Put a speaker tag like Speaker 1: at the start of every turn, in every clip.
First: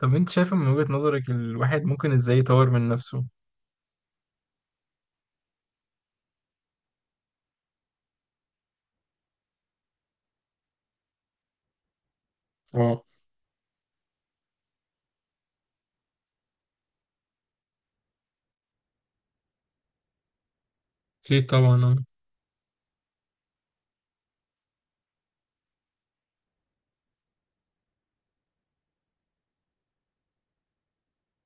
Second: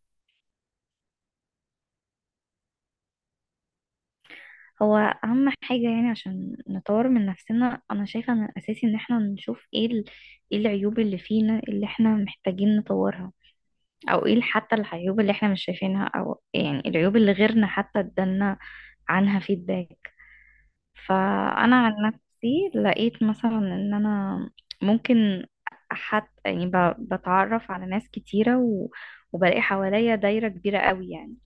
Speaker 1: طب انت شايفه من وجهة نظرك الواحد ممكن ازاي يطور من نفسه؟
Speaker 2: هو اهم حاجة يعني عشان نطور من نفسنا، انا شايفة ان الاساسي ان احنا نشوف ايه العيوب اللي فينا اللي احنا محتاجين
Speaker 1: اه.
Speaker 2: نطورها، او ايه حتى العيوب اللي احنا مش شايفينها، او يعني العيوب اللي غيرنا حتى ادالنا عنها فيدباك.
Speaker 1: اكيد طبعا،
Speaker 2: فانا عن
Speaker 1: اه.
Speaker 2: نفسي لقيت مثلا ان انا ممكن حتى يعني بتعرف على ناس كتيرة وبلاقي حواليا دايرة كبيرة قوي يعني.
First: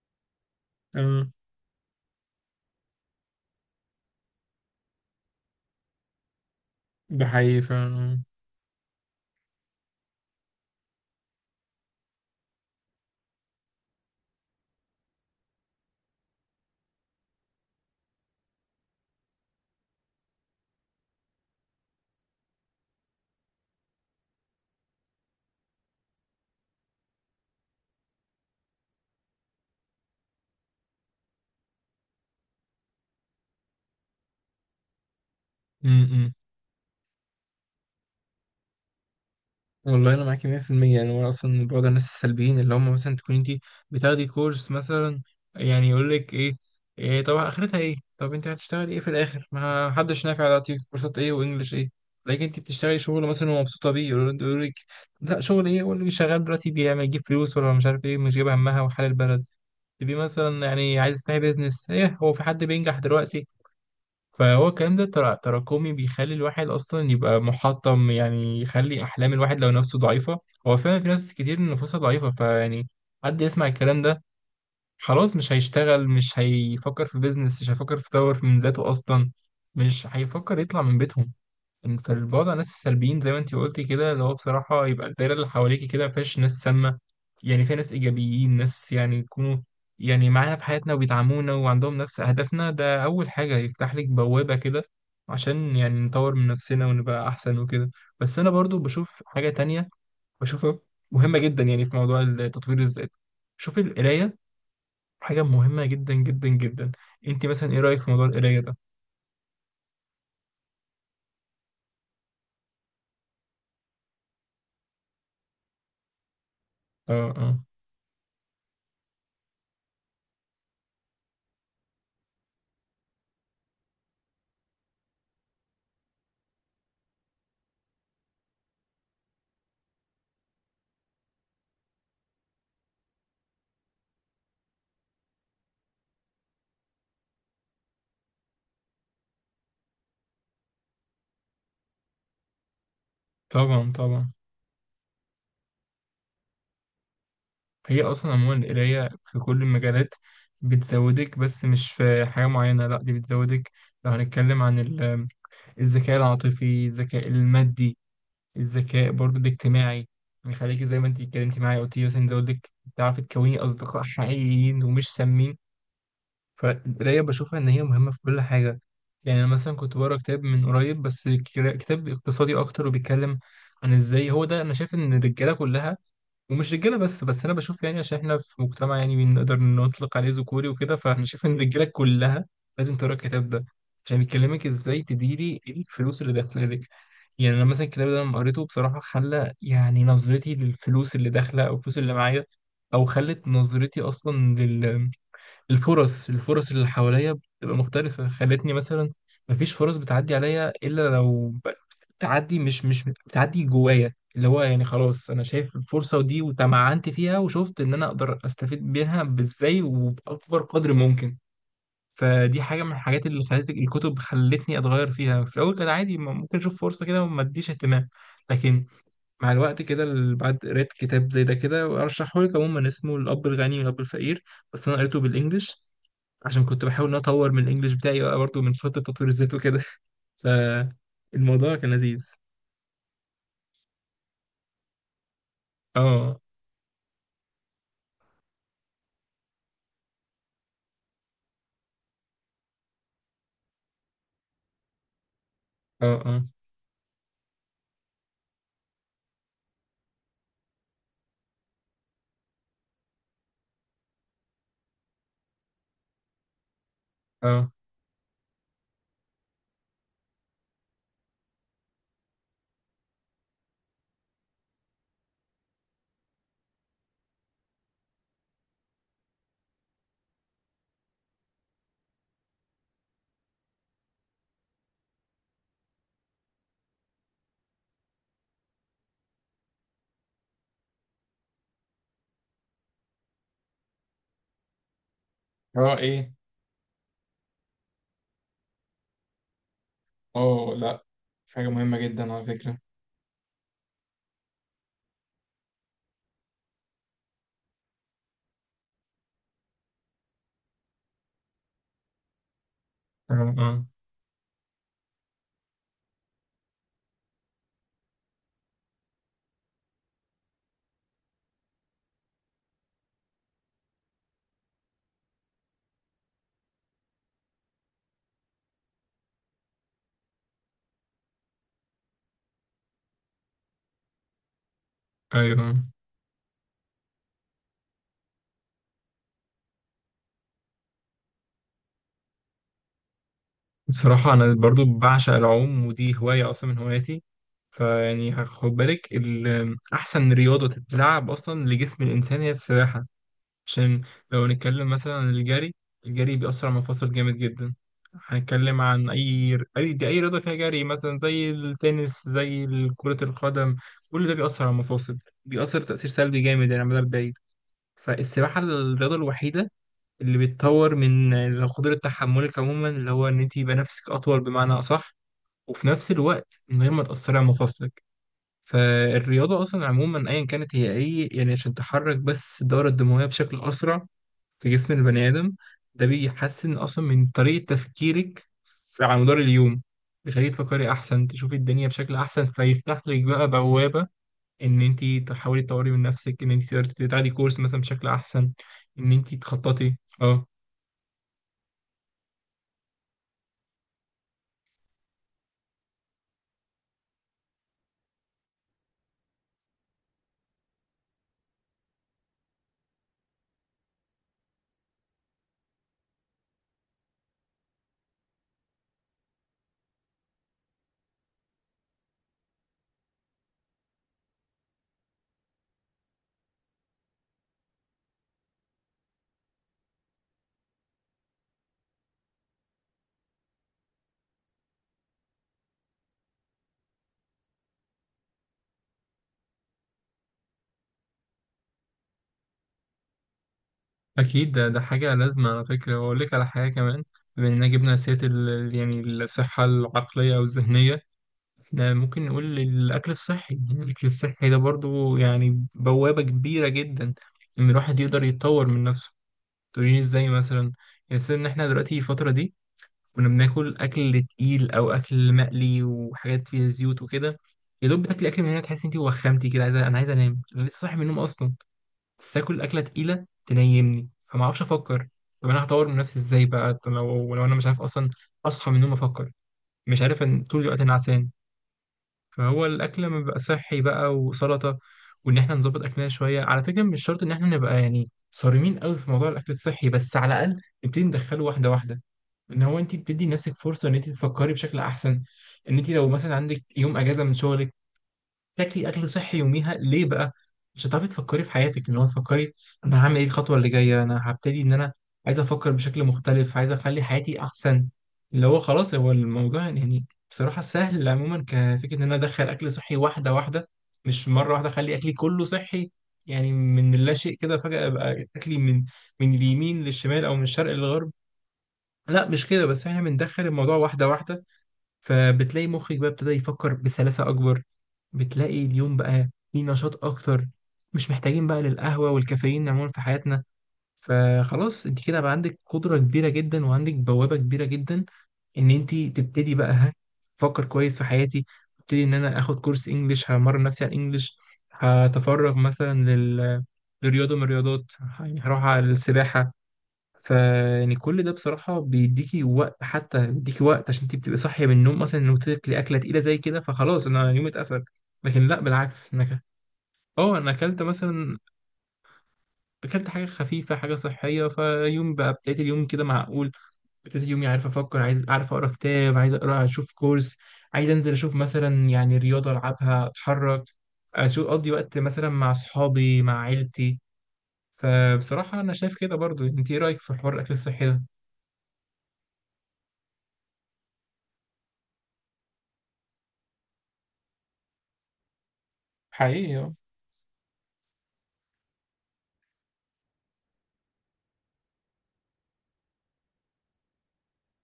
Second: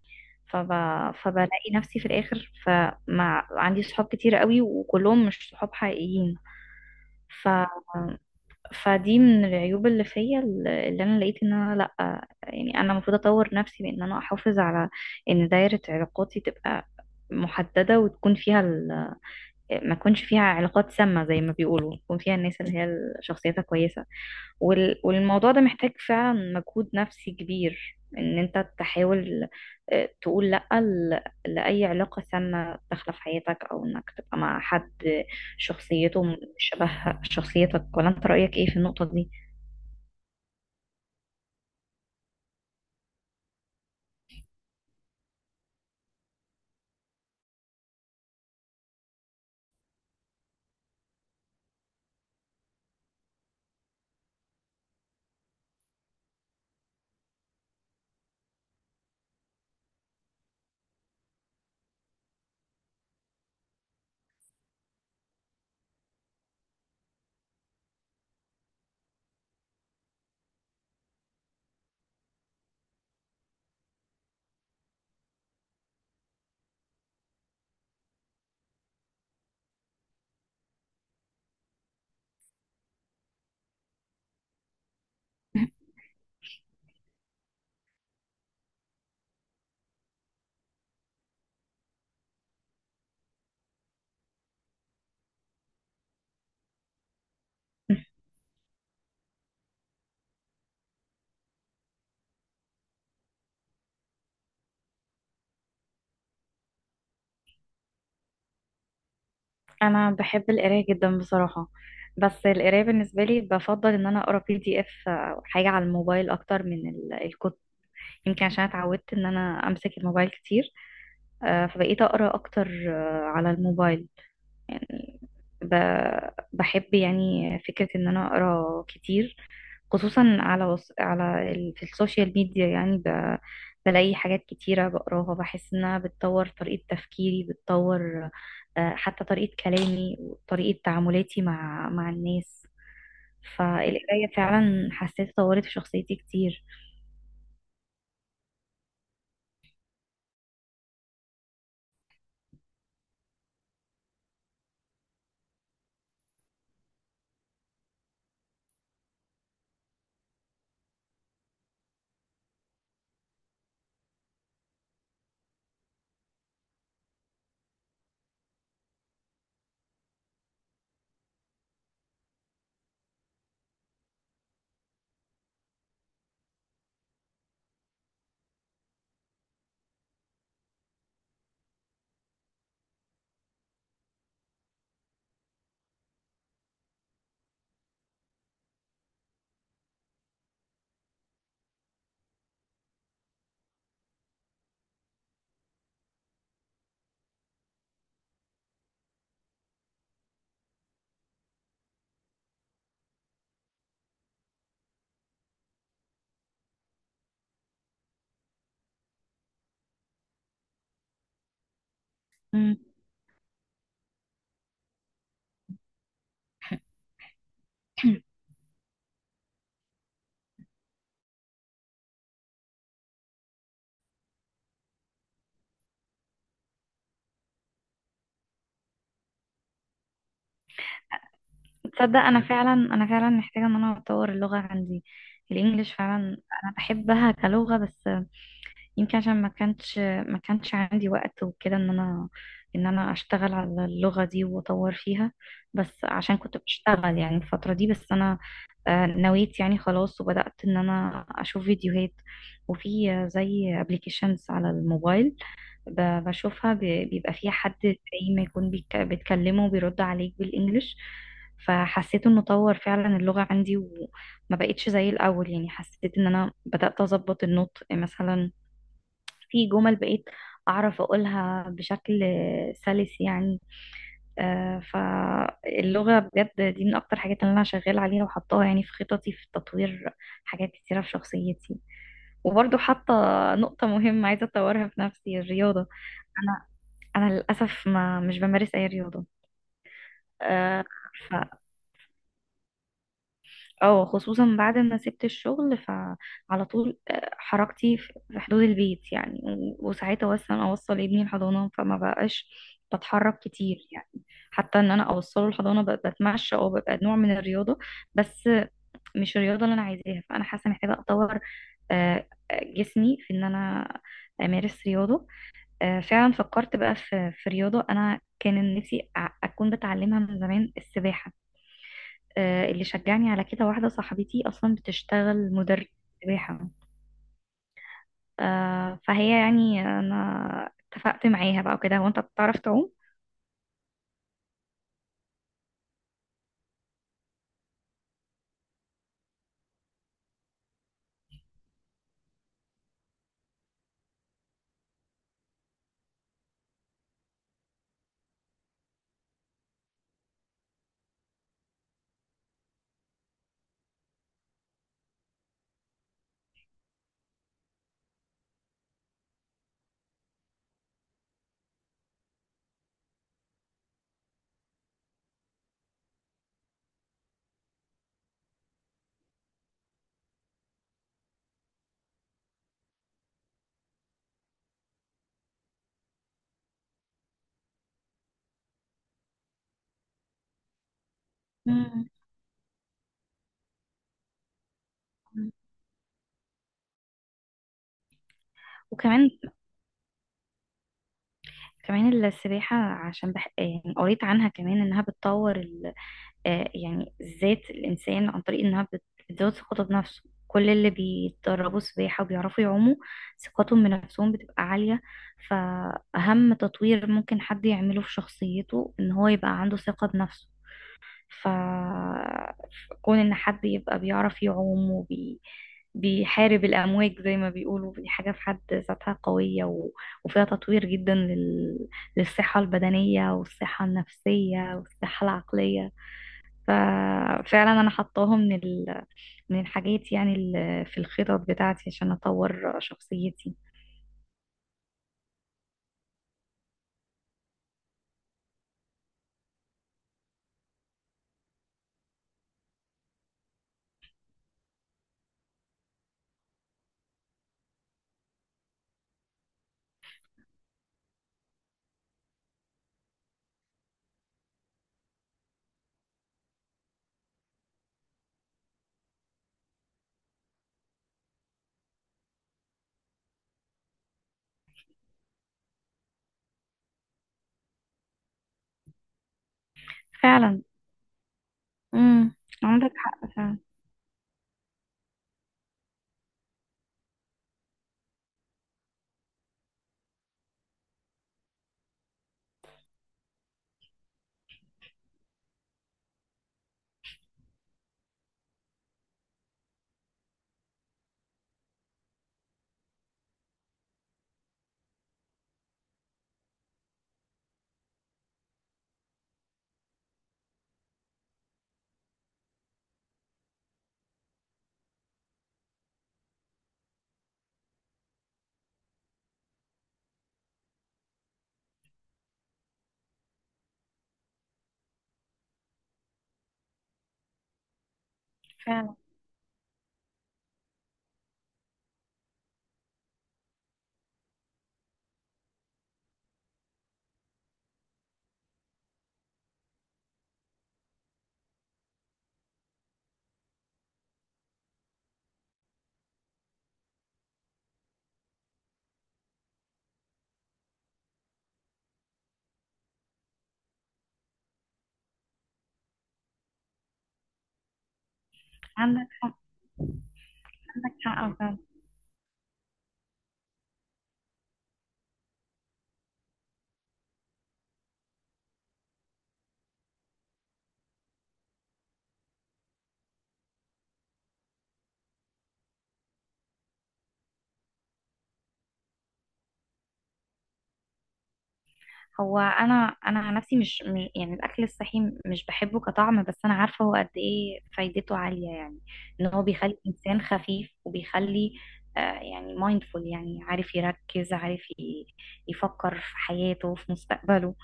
Speaker 2: فب...
Speaker 1: اه،
Speaker 2: فبلاقي نفسي في الاخر فمع عندي صحاب كتير قوي وكلهم مش صحاب حقيقيين.
Speaker 1: ده
Speaker 2: ف...
Speaker 1: حقيقي فعلا.
Speaker 2: فدي من العيوب اللي فيا اللي انا لقيت. ان انا لا، يعني انا المفروض اطور نفسي بان انا احافظ على ان دايرة علاقاتي تبقى محددة وتكون فيها ما تكونش فيها علاقات سامة زي ما بيقولوا، تكون فيها الناس اللي هي شخصيتها كويسة. والموضوع ده محتاج فعلا مجهود نفسي كبير ان انت تحاول تقول لأ لأي علاقة سامة داخلة في حياتك، او انك تبقى مع حد شخصيته
Speaker 1: امم.
Speaker 2: مش شبه شخصيتك. ولا انت رأيك ايه في النقطة دي؟
Speaker 1: والله انا معاكي 100%. يعني هو اصلا بعض الناس السلبيين اللي هم مثلا تكون انت بتاخدي كورس مثلا، يعني يقول لك ايه: إيه، طب اخرتها ايه؟ طب انت هتشتغلي ايه في الاخر؟ ما حدش نافع دلوقتي، كورسات ايه وانجلش ايه؟ لكن انت بتشتغلي شغل مثلا ومبسوطه بيه يقول لك لا، شغل ايه؟ واللي شغال دلوقتي بيعمل يجيب فلوس؟ ولا مش عارف ايه، مش جايب همها وحال البلد. تبقي مثلا يعني عايز تفتحي بيزنس، ايه هو في حد بينجح دلوقتي؟ فهو الكلام ده تراكمي، بيخلي الواحد اصلا يبقى محطم، يعني يخلي احلام الواحد لو نفسه ضعيفه. هو فعلا في ناس كتير نفوسها ضعيفه، فيعني حد يسمع الكلام ده خلاص مش هيشتغل، مش هيفكر في بيزنس، مش هيفكر في يطور من ذاته اصلا، مش هيفكر يطلع من بيتهم. انت البعد عن الناس السلبيين زي ما انت قلتي كده اللي هو بصراحة يبقى الدايرة اللي حواليكي كده ما فيهاش ناس سامة، يعني فيها ناس إيجابيين، ناس يعني يكونوا يعني معانا في حياتنا وبيدعمونا وعندهم نفس أهدافنا، ده أول حاجة يفتح لك بوابة كده عشان يعني نطور من نفسنا ونبقى أحسن وكده. بس أنا برضو بشوف حاجة تانية، بشوفها مهمة جدا يعني في موضوع التطوير الذاتي. شوف، القراية حاجة مهمة جدا جدا جدا. انت مثلا ايه رأيك في موضوع القراية ده؟
Speaker 2: انا بحب القراية جدا بصراحة. بس القراية بالنسبة لي بفضل ان انا اقرا بي دي اف او حاجة على الموبايل اكتر من
Speaker 1: اه، اه.
Speaker 2: الكتب. يمكن عشان اتعودت ان انا امسك الموبايل كتير. فبقيت اقرا اكتر على الموبايل. يعني ب... بحب يعني فكرة إن أنا أقرأ كتير، خصوصا على في السوشيال ميديا. يعني بلاقي حاجات كتيرة بقراها بحس إنها بتطور طريقة تفكيري، بتطور حتى طريقة كلامي وطريقة تعاملاتي مع الناس.
Speaker 1: طبعا،
Speaker 2: فالقراية
Speaker 1: طبعا.
Speaker 2: فعلا حسيت طورت في شخصيتي كتير.
Speaker 1: هي أصلا عموما القراية في كل المجالات بتزودك، بس مش في حاجة معينة، لأ، دي بتزودك لو هنتكلم عن الذكاء العاطفي، الذكاء المادي، الذكاء برضو الاجتماعي. بيخليكي زي ما انت اتكلمتي معايا قلتي مثلا، يزود لك تعرفي تكوني أصدقاء حقيقيين ومش سامين. فالقراية بشوفها إن هي مهمة في كل حاجة. يعني أنا مثلا كنت بقرا كتاب من قريب بس، كتاب اقتصادي أكتر، وبيتكلم عن إزاي هو ده. أنا شايف إن الرجالة كلها، ومش رجاله بس، بس انا بشوف يعني عشان احنا في مجتمع يعني بنقدر نطلق عليه ذكوري وكده، فاحنا شايف ان الرجاله كلها لازم تقرا الكتاب ده، عشان بيكلمك ازاي تديري إيه الفلوس اللي داخله لك. يعني انا مثلا الكتاب ده لما قريته بصراحه خلى يعني نظرتي للفلوس اللي داخله او الفلوس اللي معايا، او خلت نظرتي اصلا الفرص، الفرص اللي حواليا بتبقى مختلفة، خلتني مثلا مفيش فرص بتعدي عليا إلا لو بتعدي، مش بتعدي جوايا، اللي هو يعني خلاص أنا شايف الفرصة دي وتمعنت فيها وشفت إن أنا أقدر أستفيد منها بإزاي وبأكبر قدر ممكن. فدي
Speaker 2: مم.
Speaker 1: حاجة من الحاجات اللي خلت الكتب خلتني أتغير فيها، في الأول كان عادي، ممكن أشوف فرصة كده وما أديش اهتمام، لكن مع الوقت كده بعد قريت كتاب زي ده كده، وأرشحهولك عموما، اسمه الأب الغني والأب الفقير. بس أنا قريته بالإنجلش، عشان كنت بحاول ان أنا اطور من الانجليش بتاعي بقى برضه من خطة تطوير الذات وكده. فالموضوع كان
Speaker 2: تصدق
Speaker 1: لذيذ.
Speaker 2: أنا فعلا محتاجة إن أنا أطور اللغة عندي، الإنجليش فعلا.
Speaker 1: اه،
Speaker 2: أنا بحبها كلغة، بس يمكن عشان ما كانش عندي وقت وكده ان انا اشتغل على اللغة دي واطور فيها. بس
Speaker 1: اه.
Speaker 2: عشان
Speaker 1: اه،
Speaker 2: كنت بشتغل يعني الفترة دي. بس انا نويت يعني خلاص وبدأت ان انا اشوف فيديوهات. وفي زي ابلكيشنز على الموبايل، بشوفها. بيبقى فيها
Speaker 1: اه.
Speaker 2: حد زي ما يكون بتكلمه وبيرد عليك بالانجلش. فحسيت انه طور فعلا اللغة عندي وما بقتش زي الاول. يعني حسيت ان انا بدأت اظبط النطق مثلا. في جمل بقيت أعرف أقولها بشكل سلس يعني. فاللغة بجد دي من أكتر حاجات اللي أنا شغالة عليها وحطاها يعني في خططي، في تطوير حاجات كتيرة في شخصيتي. وبرضو حاطة نقطة مهمة عايزة أطورها في نفسي، الرياضة.
Speaker 1: اه، ايه.
Speaker 2: أنا أنا للأسف ما مش بمارس أي رياضة.
Speaker 1: اه،
Speaker 2: آه،
Speaker 1: لا، حاجة مهمة جدا على فكرة.
Speaker 2: اه خصوصا بعد ما سبت الشغل، فعلى طول حركتي في حدود البيت يعني. وساعتها اصلا اوصل ابني الحضانه فما بقاش بتحرك
Speaker 1: اه،
Speaker 2: كتير
Speaker 1: اه،
Speaker 2: يعني. حتى ان انا اوصله الحضانه بتمشى او ببقى نوع من الرياضه. بس مش الرياضه اللي انا عايزاها. فانا حاسه محتاجه اطور جسمي في ان انا امارس رياضه. فعلا فكرت بقى في رياضه انا كان نفسي اكون بتعلمها من زمان، السباحه. اللي شجعني على كده واحدة صاحبتي أصلا بتشتغل
Speaker 1: ايوه.
Speaker 2: مدرب سباحة. فهي يعني أنا اتفقت معاها بقى وكده. وأنت بتعرف تعوم؟
Speaker 1: بصراحة انا برضو بعشق العوم، ودي هواية اصلا من هواياتي. فيعني خد بالك، احسن رياضة تتلعب اصلا لجسم الانسان هي السباحة. عشان لو نتكلم مثلا عن الجري، الجري بيأثر على المفاصل جامد جدا. هنتكلم عن أي رياضة فيها جري مثلا زي التنس، زي كرة القدم، كل ده بيأثر على المفاصل، بيأثر تأثير سلبي جامد يعني على المدى البعيد. فالسباحة الرياضة الوحيدة اللي بتطور من قدرة تحملك عموما، اللي هو إن أنت يبقى نفسك أطول بمعنى أصح، وفي نفس الوقت من غير ما تأثري على مفاصلك. فالرياضة أصلا عموما أيا كانت هي إيه يعني؟ عشان تحرك بس الدورة الدموية بشكل أسرع في جسم البني آدم، ده بيحسن أصلا من طريقة تفكيرك على مدار اليوم، بيخليك تفكري أحسن، تشوفي الدنيا
Speaker 2: مم.
Speaker 1: بشكل أحسن، فيفتح لك بقى بوابة إن أنت تحاولي تطوري من نفسك، إن أنت تقدري تاخدي كورس مثلا بشكل أحسن، إن
Speaker 2: وكمان
Speaker 1: أنت تخططي. أه،
Speaker 2: كمان السباحة عشان يعني قريت عنها كمان إنها بتطور ال... آه، يعني ذات الإنسان، عن طريق إنها بتزود ثقته بنفسه. كل اللي بيتدربوا سباحة وبيعرفوا يعوموا ثقتهم بنفسهم بتبقى عالية. فأهم تطوير ممكن حد يعمله في شخصيته إن هو يبقى عنده ثقة بنفسه. ف كون ان حد يبقى بيعرف يعوم بيحارب الأمواج زي ما بيقولوا، دي حاجة في حد ذاتها قوية وفيها تطوير جدا للصحة البدنية والصحة النفسية والصحة العقلية. ففعلا أنا حطاها من من الحاجات يعني في الخطط بتاعتي عشان أطور شخصيتي.
Speaker 1: أكيد، ده حاجة لازمة على فكرة، وأقول لك على حاجة كمان. بما إننا جبنا سيرة يعني الصحة العقلية أو الذهنية، ممكن نقول الأكل الصحي. الأكل الصحي ده برضو يعني بوابة كبيرة جدا إن الواحد يقدر يتطور من نفسه. تقولين إزاي مثلا؟ يعني مثلا إن إحنا دلوقتي الفترة دي كنا بناكل أكل تقيل أو أكل مقلي وحاجات فيها زيوت وكده، يا دوب بتاكلي أكل من هنا تحسي إنتي وخمتي كده، عايزة، أنا عايز أنام، أنا لسه صاحي من النوم أصلا، بس آكل أكلة تقيلة تنيمني، فما أعرفش أفكر. طب أنا هطور من نفسي إزاي بقى؟ طب لو أنا مش عارف أصلا أصحى من النوم أفكر، مش عارف، إن طول
Speaker 2: فعلا.
Speaker 1: الوقت أنا عسان.
Speaker 2: امم.
Speaker 1: فهو
Speaker 2: عندك
Speaker 1: الاكل لما
Speaker 2: حق
Speaker 1: بيبقى
Speaker 2: فعلا.
Speaker 1: صحي بقى وسلطه، وان احنا نظبط اكلنا شويه، على فكره مش شرط ان احنا نبقى يعني صارمين قوي في موضوع الاكل الصحي، بس على الاقل نبتدي ندخله واحده واحده، ان هو انت بتدي نفسك فرصه ان انت تفكري بشكل احسن. ان انت لو مثلا عندك يوم اجازه من شغلك، تاكلي اكل صحي يوميها، ليه بقى؟ مش هتعرفي تفكري في حياتك، ان هو تفكري انا هعمل ايه، الخطوه اللي جايه انا هبتدي ان انا عايز افكر بشكل مختلف، عايز اخلي حياتي احسن. اللي هو خلاص، هو الموضوع يعني بصراحه سهل عموما كفكره، ان انا ادخل اكل صحي واحده واحده، مش مره واحده اخلي اكلي كله صحي، يعني من لا شيء كده فجاه ابقى اكلي من اليمين للشمال او من الشرق للغرب. لا، مش كده، بس احنا بندخل الموضوع واحده واحده. فبتلاقي مخك بقى ابتدى يفكر بسلاسة أكبر، بتلاقي
Speaker 2: فعلا،
Speaker 1: اليوم بقى فيه نشاط أكتر، مش محتاجين بقى للقهوة والكافيين عموما في حياتنا. فخلاص انت كده بقى عندك قدرة كبيرة جدا، وعندك بوابة كبيرة جدا ان انت تبتدي بقى، ها، افكر كويس في حياتي، ابتدي ان انا اخد كورس انجليش، همرن نفسي على الانجليش، هتفرغ مثلا لرياضة من الرياضات، يعني هروح على السباحة. فيعني كل ده بصراحة بيديكي وقت، حتى بيديكي وقت عشان انت بتبقي صاحية من النوم مثلا، انه تاكلي أكلة تقيلة زي كده فخلاص انا يومي اتقفل، لكن لا،
Speaker 2: عندك
Speaker 1: بالعكس، انك اه انا اكلت
Speaker 2: عندك
Speaker 1: مثلا،
Speaker 2: حق فعلا.
Speaker 1: اكلت حاجة خفيفة، حاجة صحية، فيوم بقى ابتديت اليوم كده معقول، ابتديت يومي عارف افكر، عايز، عارف اقرا كتاب، عايز اقرا، اشوف كورس، عايز انزل اشوف مثلا يعني رياضه العبها اتحرك، اشوف اقضي وقت مثلا مع اصحابي مع عيلتي. فبصراحه انا شايف كده برضو، انت ايه رايك في حوار الاكل الصحي ده؟
Speaker 2: هو انا عن نفسي يعني الاكل الصحي مش بحبه كطعم. بس انا عارفه هو قد ايه فايدته عاليه، يعني ان هو بيخلي
Speaker 1: حقيقي،
Speaker 2: الانسان خفيف. وبيخلي يعني مايندفول، يعني عارف يركز، عارف يفكر في حياته في مستقبله.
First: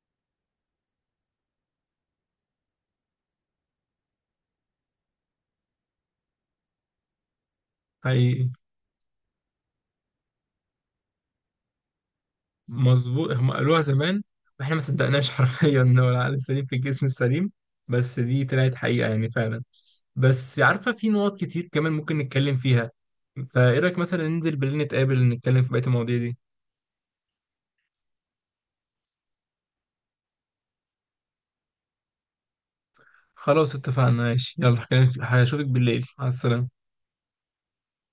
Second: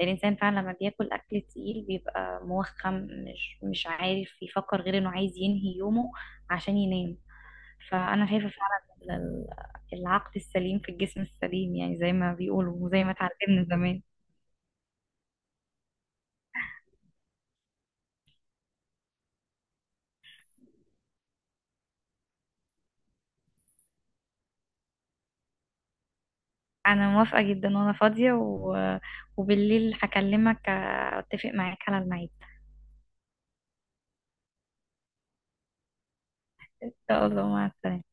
Speaker 2: الانسان فعلا لما بياكل اكل تقيل بيبقى موخم. مش عارف يفكر غير انه عايز ينهي يومه عشان ينام. فانا
Speaker 1: حقيقي.
Speaker 2: شايفه فعلا ال- العقل السليم في الجسم السليم، يعني زي ما بيقولوا وزي ما
Speaker 1: مظبوط، هم
Speaker 2: اتعلمنا
Speaker 1: قالوها
Speaker 2: زمان.
Speaker 1: زمان واحنا ما صدقناش حرفيا، ان هو العقل السليم في الجسم السليم. بس دي طلعت حقيقة يعني فعلا. بس عارفة في نقط كتير كمان ممكن نتكلم فيها، فايه رأيك مثلا ننزل بالليل نتقابل نتكلم في بقية المواضيع دي؟
Speaker 2: انا موافقة جدا وانا فاضية وبالليل هكلمك، اتفق معاك على الميعاد.
Speaker 1: خلاص، اتفقنا، ماشي، يلا، هشوفك بالليل، على السلامة.
Speaker 2: ان شاء الله، مع السلامة.